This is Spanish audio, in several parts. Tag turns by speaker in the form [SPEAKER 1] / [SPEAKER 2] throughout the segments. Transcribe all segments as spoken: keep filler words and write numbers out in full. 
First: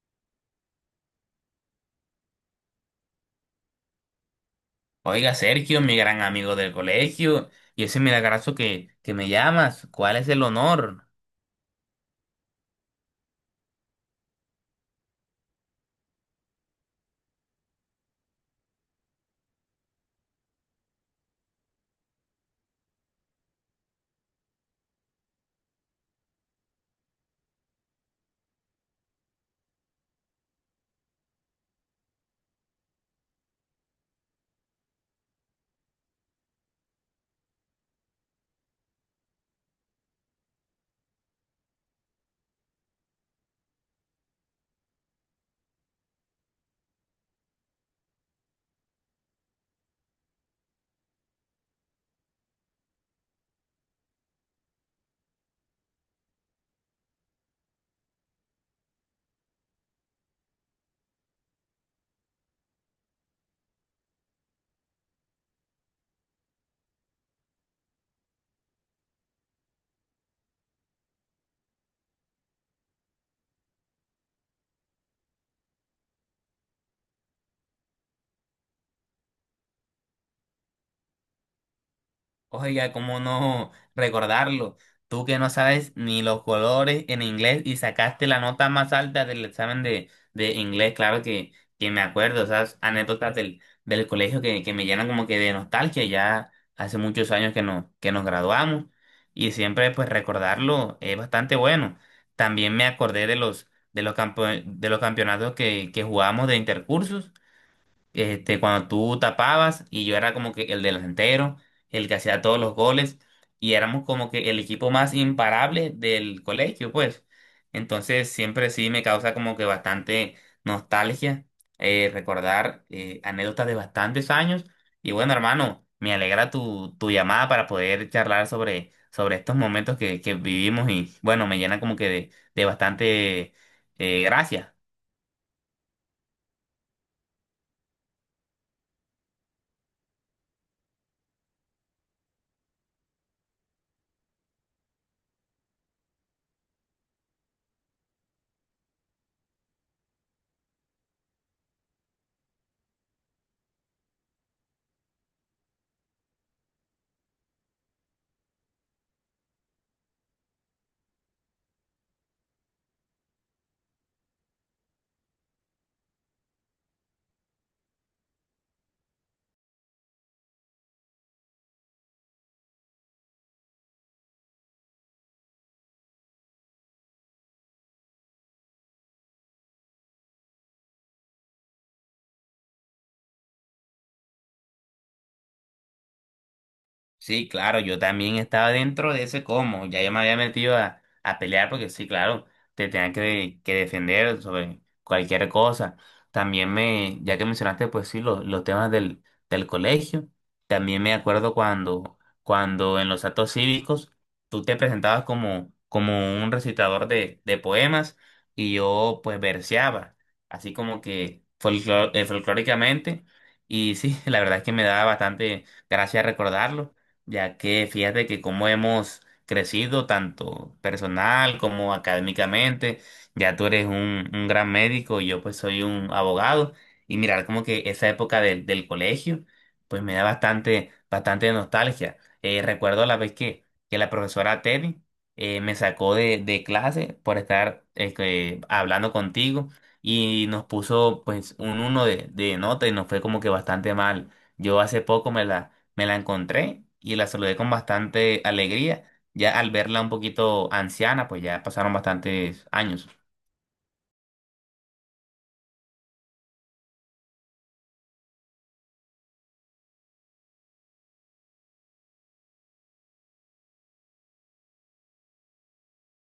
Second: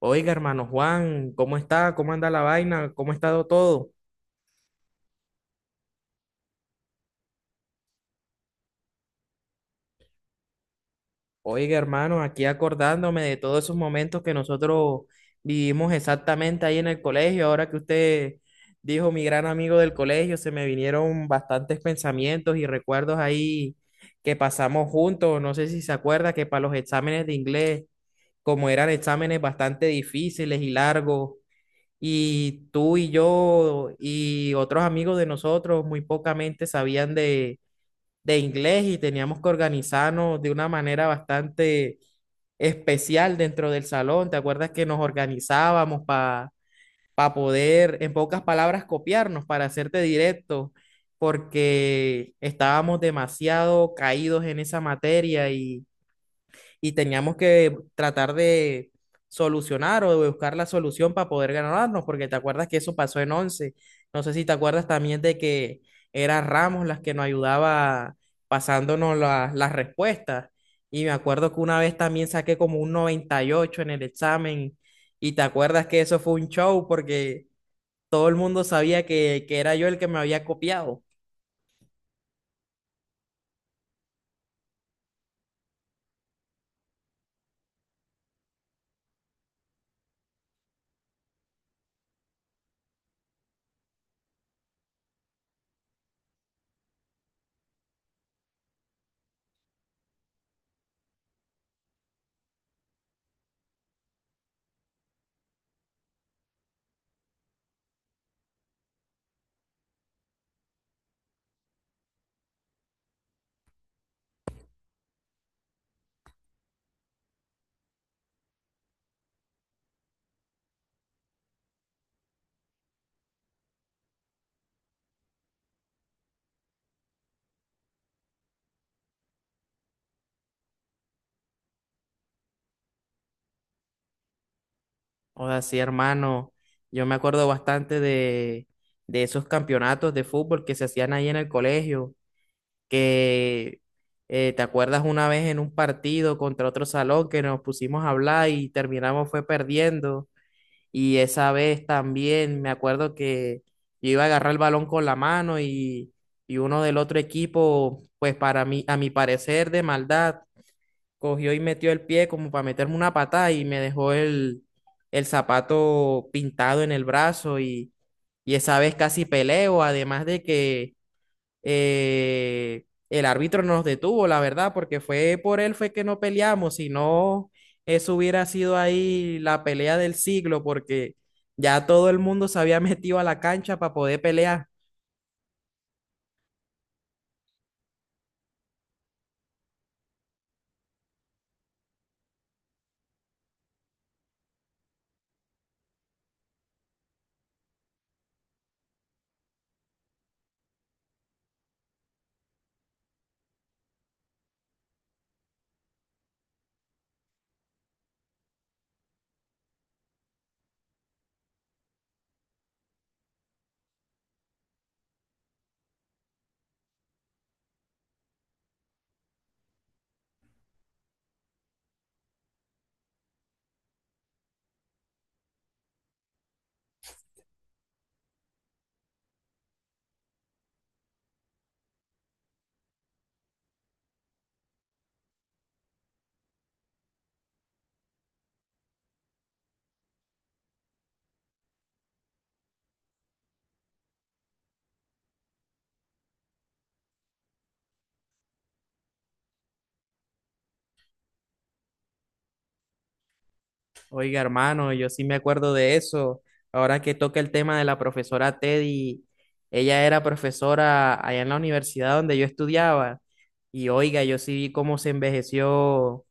[SPEAKER 1] Oiga, hermano Juan, ¿cómo está? ¿Cómo anda la vaina? ¿Cómo ha estado todo?
[SPEAKER 2] Oiga, Sergio, mi gran amigo del colegio, y ese milagroso que, que me llamas, ¿cuál es el honor?
[SPEAKER 1] Oiga, hermano, aquí acordándome de todos esos momentos que nosotros vivimos exactamente ahí en el colegio. Ahora que usted dijo mi gran amigo del colegio, se me vinieron bastantes pensamientos y recuerdos ahí que pasamos juntos. No sé si se acuerda que para los exámenes de inglés, como eran exámenes bastante difíciles y largos, y tú y yo y otros amigos de nosotros muy pocamente sabían de de inglés y teníamos que organizarnos de una manera bastante especial dentro del salón. ¿Te acuerdas que nos organizábamos para poder, en pocas palabras, copiarnos, para hacerte directo? Porque estábamos demasiado caídos en esa materia y y teníamos que tratar de solucionar o de buscar la solución para poder ganarnos, porque te acuerdas que eso pasó en once. No sé si te acuerdas también de que era Ramos las que nos ayudaba pasándonos la- las respuestas. Y me acuerdo que una vez también saqué como un noventa y ocho en el examen. Y te acuerdas que eso fue un show porque todo el mundo sabía que, que era yo el que me había copiado.
[SPEAKER 2] Oiga, ¿cómo no recordarlo? Tú que no sabes ni los colores en inglés y sacaste la nota más alta del examen de, de inglés, claro que, que me acuerdo, esas anécdotas del, del colegio que, que me llenan como que de nostalgia, ya hace muchos años que, no, que nos graduamos y siempre pues recordarlo es bastante bueno. También me acordé de los, de los, campo- de los campeonatos que, que jugábamos de intercursos este, cuando tú tapabas y yo era como que el delantero, el que hacía todos los goles y éramos como que el equipo más imparable del colegio, pues. Entonces siempre sí me causa como que bastante nostalgia, eh, recordar eh, anécdotas de bastantes años. Y bueno, hermano, me alegra tu, tu llamada para poder charlar sobre, sobre estos momentos que, que vivimos y bueno, me llena como que de, de bastante eh, gracia.
[SPEAKER 1] Joda, sí, hermano. Yo me acuerdo bastante de, de esos campeonatos de fútbol que se hacían ahí en el colegio, que eh, te acuerdas una vez en un partido contra otro salón que nos pusimos a hablar y terminamos fue perdiendo. Y esa vez también me acuerdo que yo iba a agarrar el balón con la mano y, y uno del otro equipo, pues para mí, a mi parecer de maldad, cogió y metió el pie como para meterme una patada y me dejó el, el zapato pintado en el brazo y, y esa vez casi peleo, además de que eh, el árbitro nos detuvo, la verdad, porque fue por él fue que no peleamos, si no, eso hubiera sido ahí la pelea del siglo, porque ya todo el mundo se había metido a la cancha para poder pelear.
[SPEAKER 2] Sí, claro, yo también estaba dentro de ese como, ya yo me había metido a, a pelear porque sí, claro, te tenían que, que defender sobre cualquier cosa. También me, ya que mencionaste, pues sí, los, los temas del, del colegio, también me acuerdo cuando, cuando en los actos cívicos tú te presentabas como, como un recitador de, de poemas y yo pues verseaba, así como que folclor- eh, folclóricamente, y sí, la verdad es que me daba bastante gracia recordarlo ya que fíjate que como hemos crecido tanto personal como académicamente, ya tú eres un, un gran médico y yo pues soy un abogado, y mirar como que esa época del, del colegio, pues me da bastante, bastante nostalgia. Eh, recuerdo la vez que, que la profesora Teddy eh, me sacó de, de clase por estar eh, que- hablando contigo y nos puso pues un uno de, de nota y nos fue como que bastante mal. Yo hace poco me la me la encontré y la saludé con bastante alegría. Ya al verla un poquito anciana, pues ya pasaron bastantes años.
[SPEAKER 1] Oiga, hermano, yo sí me acuerdo de eso. Ahora que toca el tema de la profesora Teddy, ella era profesora allá en la universidad donde yo estudiaba. Y oiga, yo sí vi cómo se envejeció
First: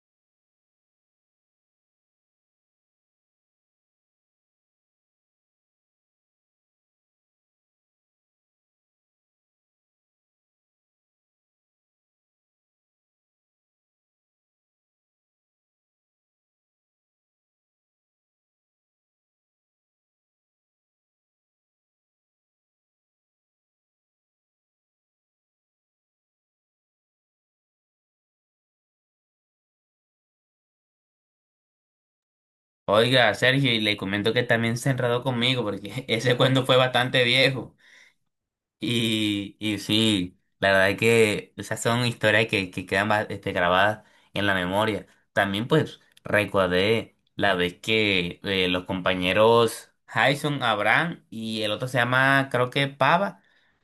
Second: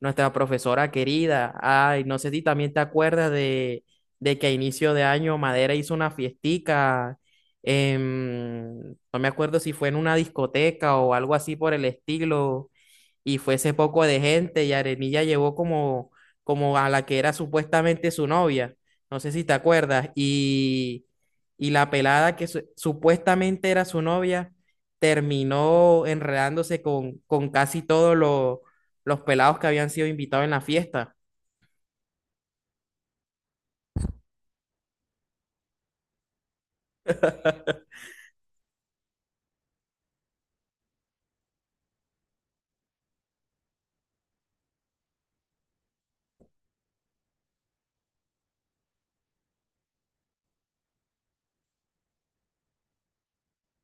[SPEAKER 1] nuestra profesora querida. Ay, no sé si también te acuerdas de, de que a inicio de año Madera hizo una fiestica. en- no me acuerdo si fue en una discoteca o algo así por el estilo y fue ese poco de gente y Arenilla llevó como, como a la que era supuestamente su novia, no sé si te acuerdas, y, y la pelada que su- supuestamente era su novia terminó enredándose con, con casi todos los los pelados que habían sido invitados en la fiesta.
[SPEAKER 2] Oiga, Sergio, y le comento que también se enredó conmigo porque ese cuento fue bastante viejo. Y, y sí, la verdad es que esas son historias que, que quedan ba- este, grabadas en la memoria. También pues recordé la vez que eh, los compañeros Jason, Abraham y el otro se llama creo que Pava,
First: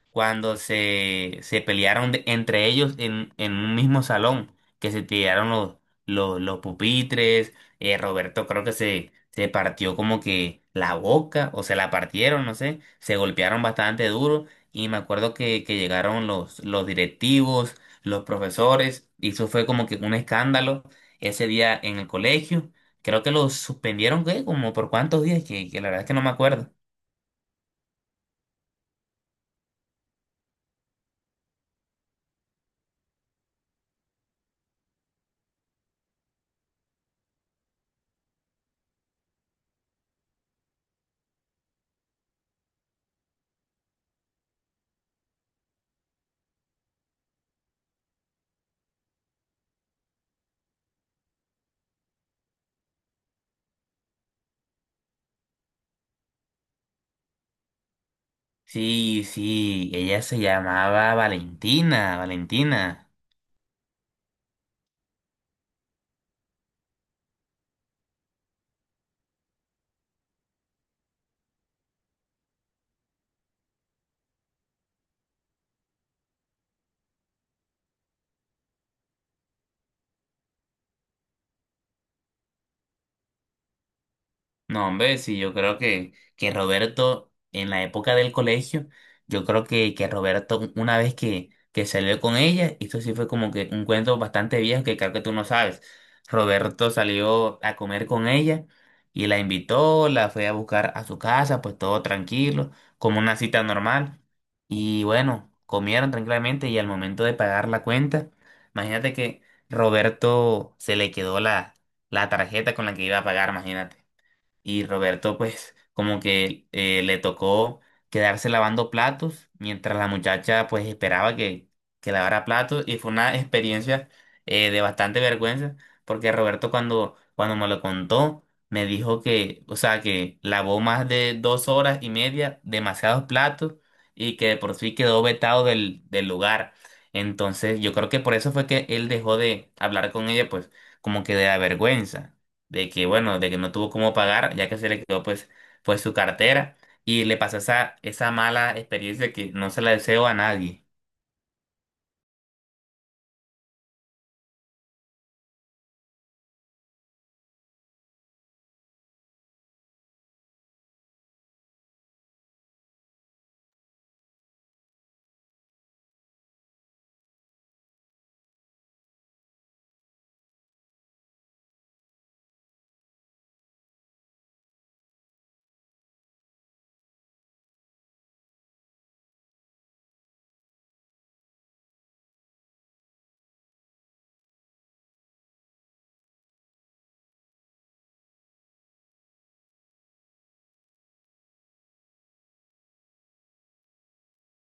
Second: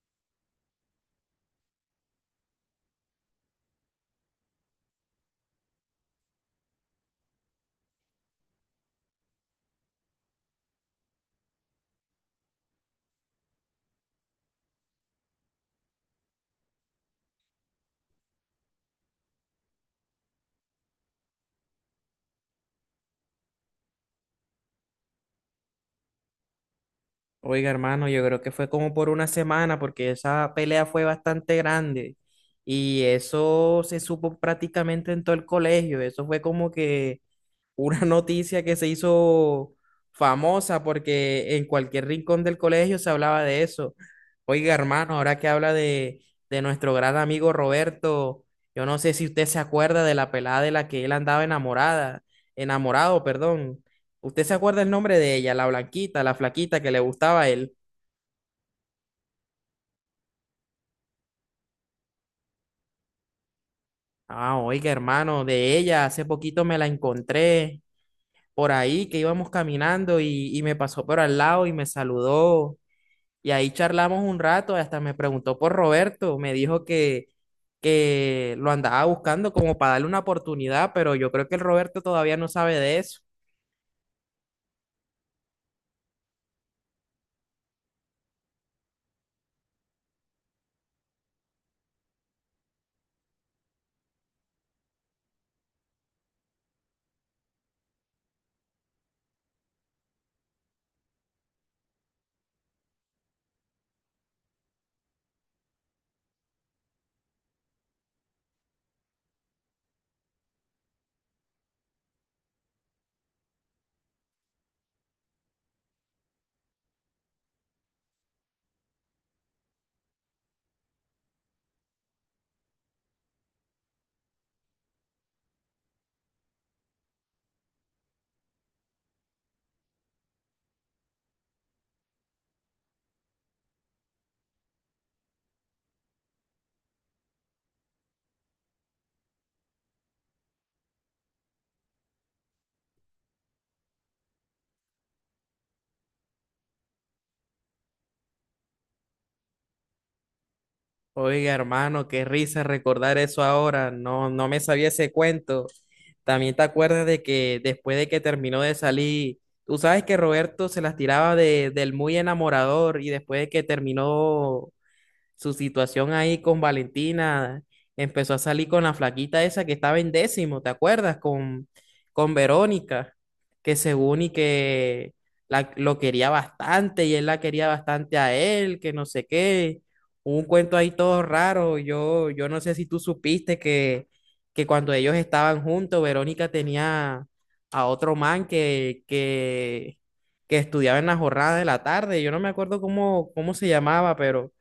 [SPEAKER 2] cuando se, se pelearon de- entre ellos en, en un mismo salón, que se tiraron los, los, los pupitres, eh, Roberto creo que se, se partió como que la boca o se la partieron, no sé, se golpearon bastante duro. Y me acuerdo que, que llegaron los, los directivos, los profesores, y eso fue como que un escándalo ese día en el colegio. Creo que los suspendieron, ¿qué? Como por cuántos días, que, que la verdad es que no me acuerdo.
[SPEAKER 1] Oiga, hermano, yo creo que fue como por una semana porque esa pelea fue bastante grande. Y eso se supo prácticamente en todo el colegio. Eso fue como que una noticia que se hizo famosa porque en cualquier rincón del colegio se hablaba de eso. Oiga, hermano, ahora que habla de, de nuestro gran amigo Roberto, yo no sé si usted se acuerda de la pelada de la que él andaba enamorada, enamorado, perdón. ¿Usted se acuerda el nombre de ella, la blanquita, la flaquita que le gustaba a él?
[SPEAKER 2] Sí, sí, ella se llamaba Valentina, Valentina.
[SPEAKER 1] Ah, oiga, hermano, de ella hace poquito me la encontré por ahí que íbamos caminando y, y me pasó por al lado y me saludó. Y ahí charlamos un rato, hasta me preguntó por Roberto, me dijo que, que lo andaba buscando como para darle una oportunidad, pero yo creo que el Roberto todavía no sabe de eso.
[SPEAKER 2] No, hombre, sí, yo creo que, que Roberto, en la época del colegio, yo creo que, que Roberto, una vez que, que salió con ella, esto sí fue como que un cuento bastante viejo que creo que tú no sabes. Roberto salió a comer con ella y la invitó, la fue a buscar a su casa, pues todo tranquilo, como una cita normal. Y bueno, comieron tranquilamente y al momento de pagar la cuenta, imagínate que Roberto se le quedó la, la tarjeta con la que iba a pagar, imagínate y Roberto pues como que eh, le tocó quedarse lavando platos mientras la muchacha pues esperaba que, que lavara platos y fue una experiencia eh, de bastante vergüenza porque Roberto cuando, cuando me lo contó me dijo que, o sea, que lavó más de dos horas y media demasiados platos y que de por sí quedó vetado del, del lugar. Entonces yo creo que por eso fue que él dejó de hablar con ella pues como que de la vergüenza de que bueno, de que no tuvo cómo pagar, ya que se le quedó pues, pues su cartera y le pasó esa, esa mala experiencia que no se la deseo a nadie.
[SPEAKER 1] Oiga, hermano, qué risa recordar eso ahora, no, no me sabía ese cuento. También te acuerdas de que después de que terminó de salir, tú sabes que Roberto se las tiraba de, del muy enamorador y después de que terminó su situación ahí con Valentina, empezó a salir con la flaquita esa que estaba en décimo, ¿te acuerdas? Con, con Verónica, que según y que la- lo quería bastante y él la quería bastante a él, que no sé qué. Hubo un cuento ahí todo raro. Yo, yo no sé si tú supiste que, que cuando ellos estaban juntos, Verónica tenía a otro man que, que, que estudiaba en la jornada de la tarde. Yo no me acuerdo cómo, cómo se llamaba, pero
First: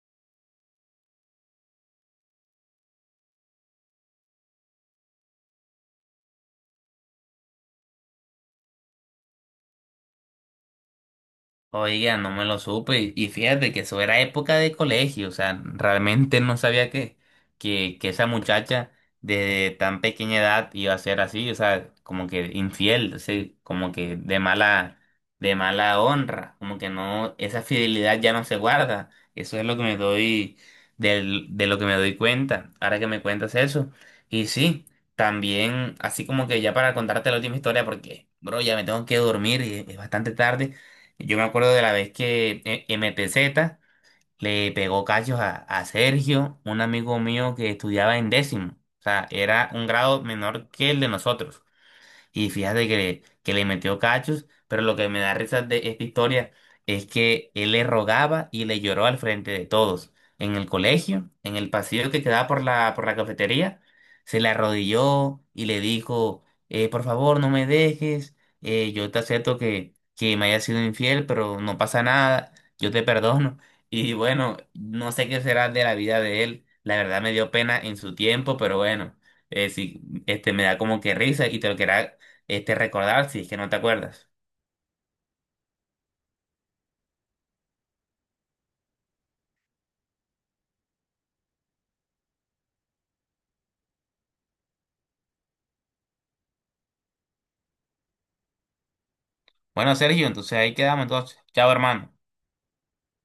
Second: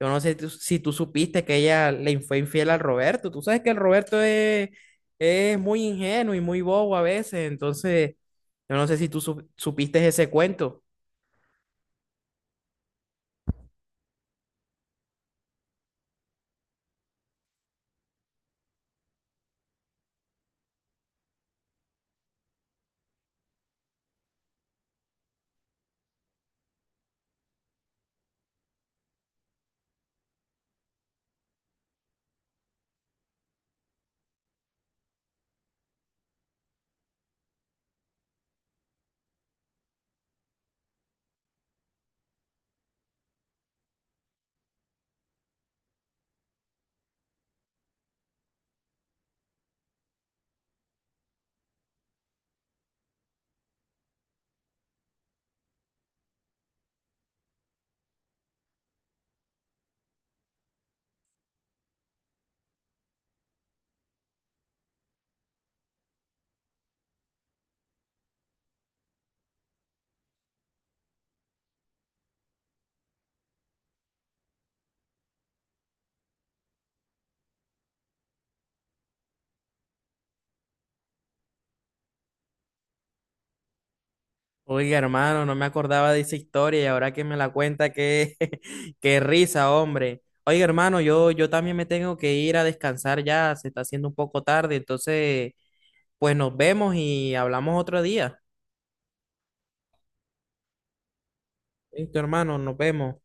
[SPEAKER 1] yo no sé tú- si tú supiste que ella le fue infiel al Roberto. Tú sabes que el Roberto es, es muy ingenuo y muy bobo a veces. Entonces, yo no sé si tú sup- supiste ese cuento.
[SPEAKER 2] Oiga, no me lo supe. Y y fíjate que eso era época de colegio. O sea, realmente no sabía que, que, que esa muchacha de tan pequeña edad iba a ser así. O sea, como que infiel, sí, como que de mala, de mala honra. Como que no, esa fidelidad ya no se guarda. Eso es lo que me doy, del, de lo que me doy cuenta. Ahora que me cuentas eso. Y sí, también, así como que ya para contarte la última historia, porque, bro, ya me tengo que dormir y es bastante tarde. Yo me acuerdo de la vez que eh, M P Z le pegó cachos a, a Sergio, un amigo mío que estudiaba en décimo. O sea, era un grado menor que el de nosotros y fíjate que le, que le metió cachos, pero lo que me da risa de esta historia es que él le rogaba y le lloró al frente de todos. En el colegio, en el pasillo que quedaba por la, por la cafetería, se le arrodilló y le dijo, eh, por favor, no me dejes, eh, yo te acepto que, que me haya sido infiel, pero no pasa nada, yo te perdono. Y bueno, no sé qué será de la vida de él. La verdad me dio pena en su tiempo, pero bueno, eh, sí, este, me da como que risa y te lo quería este, recordar si es que no te acuerdas.
[SPEAKER 1] Oiga, hermano, no me acordaba de esa historia y ahora que me la cuenta, qué, qué risa, hombre. Oiga, hermano, yo, yo también me tengo que ir a descansar ya. Se está haciendo un poco tarde. Entonces, pues nos vemos y hablamos otro día.
[SPEAKER 2] Bueno, Sergio, entonces ahí quedamos entonces. Chao, hermano.
[SPEAKER 1] Listo, hermano, nos vemos.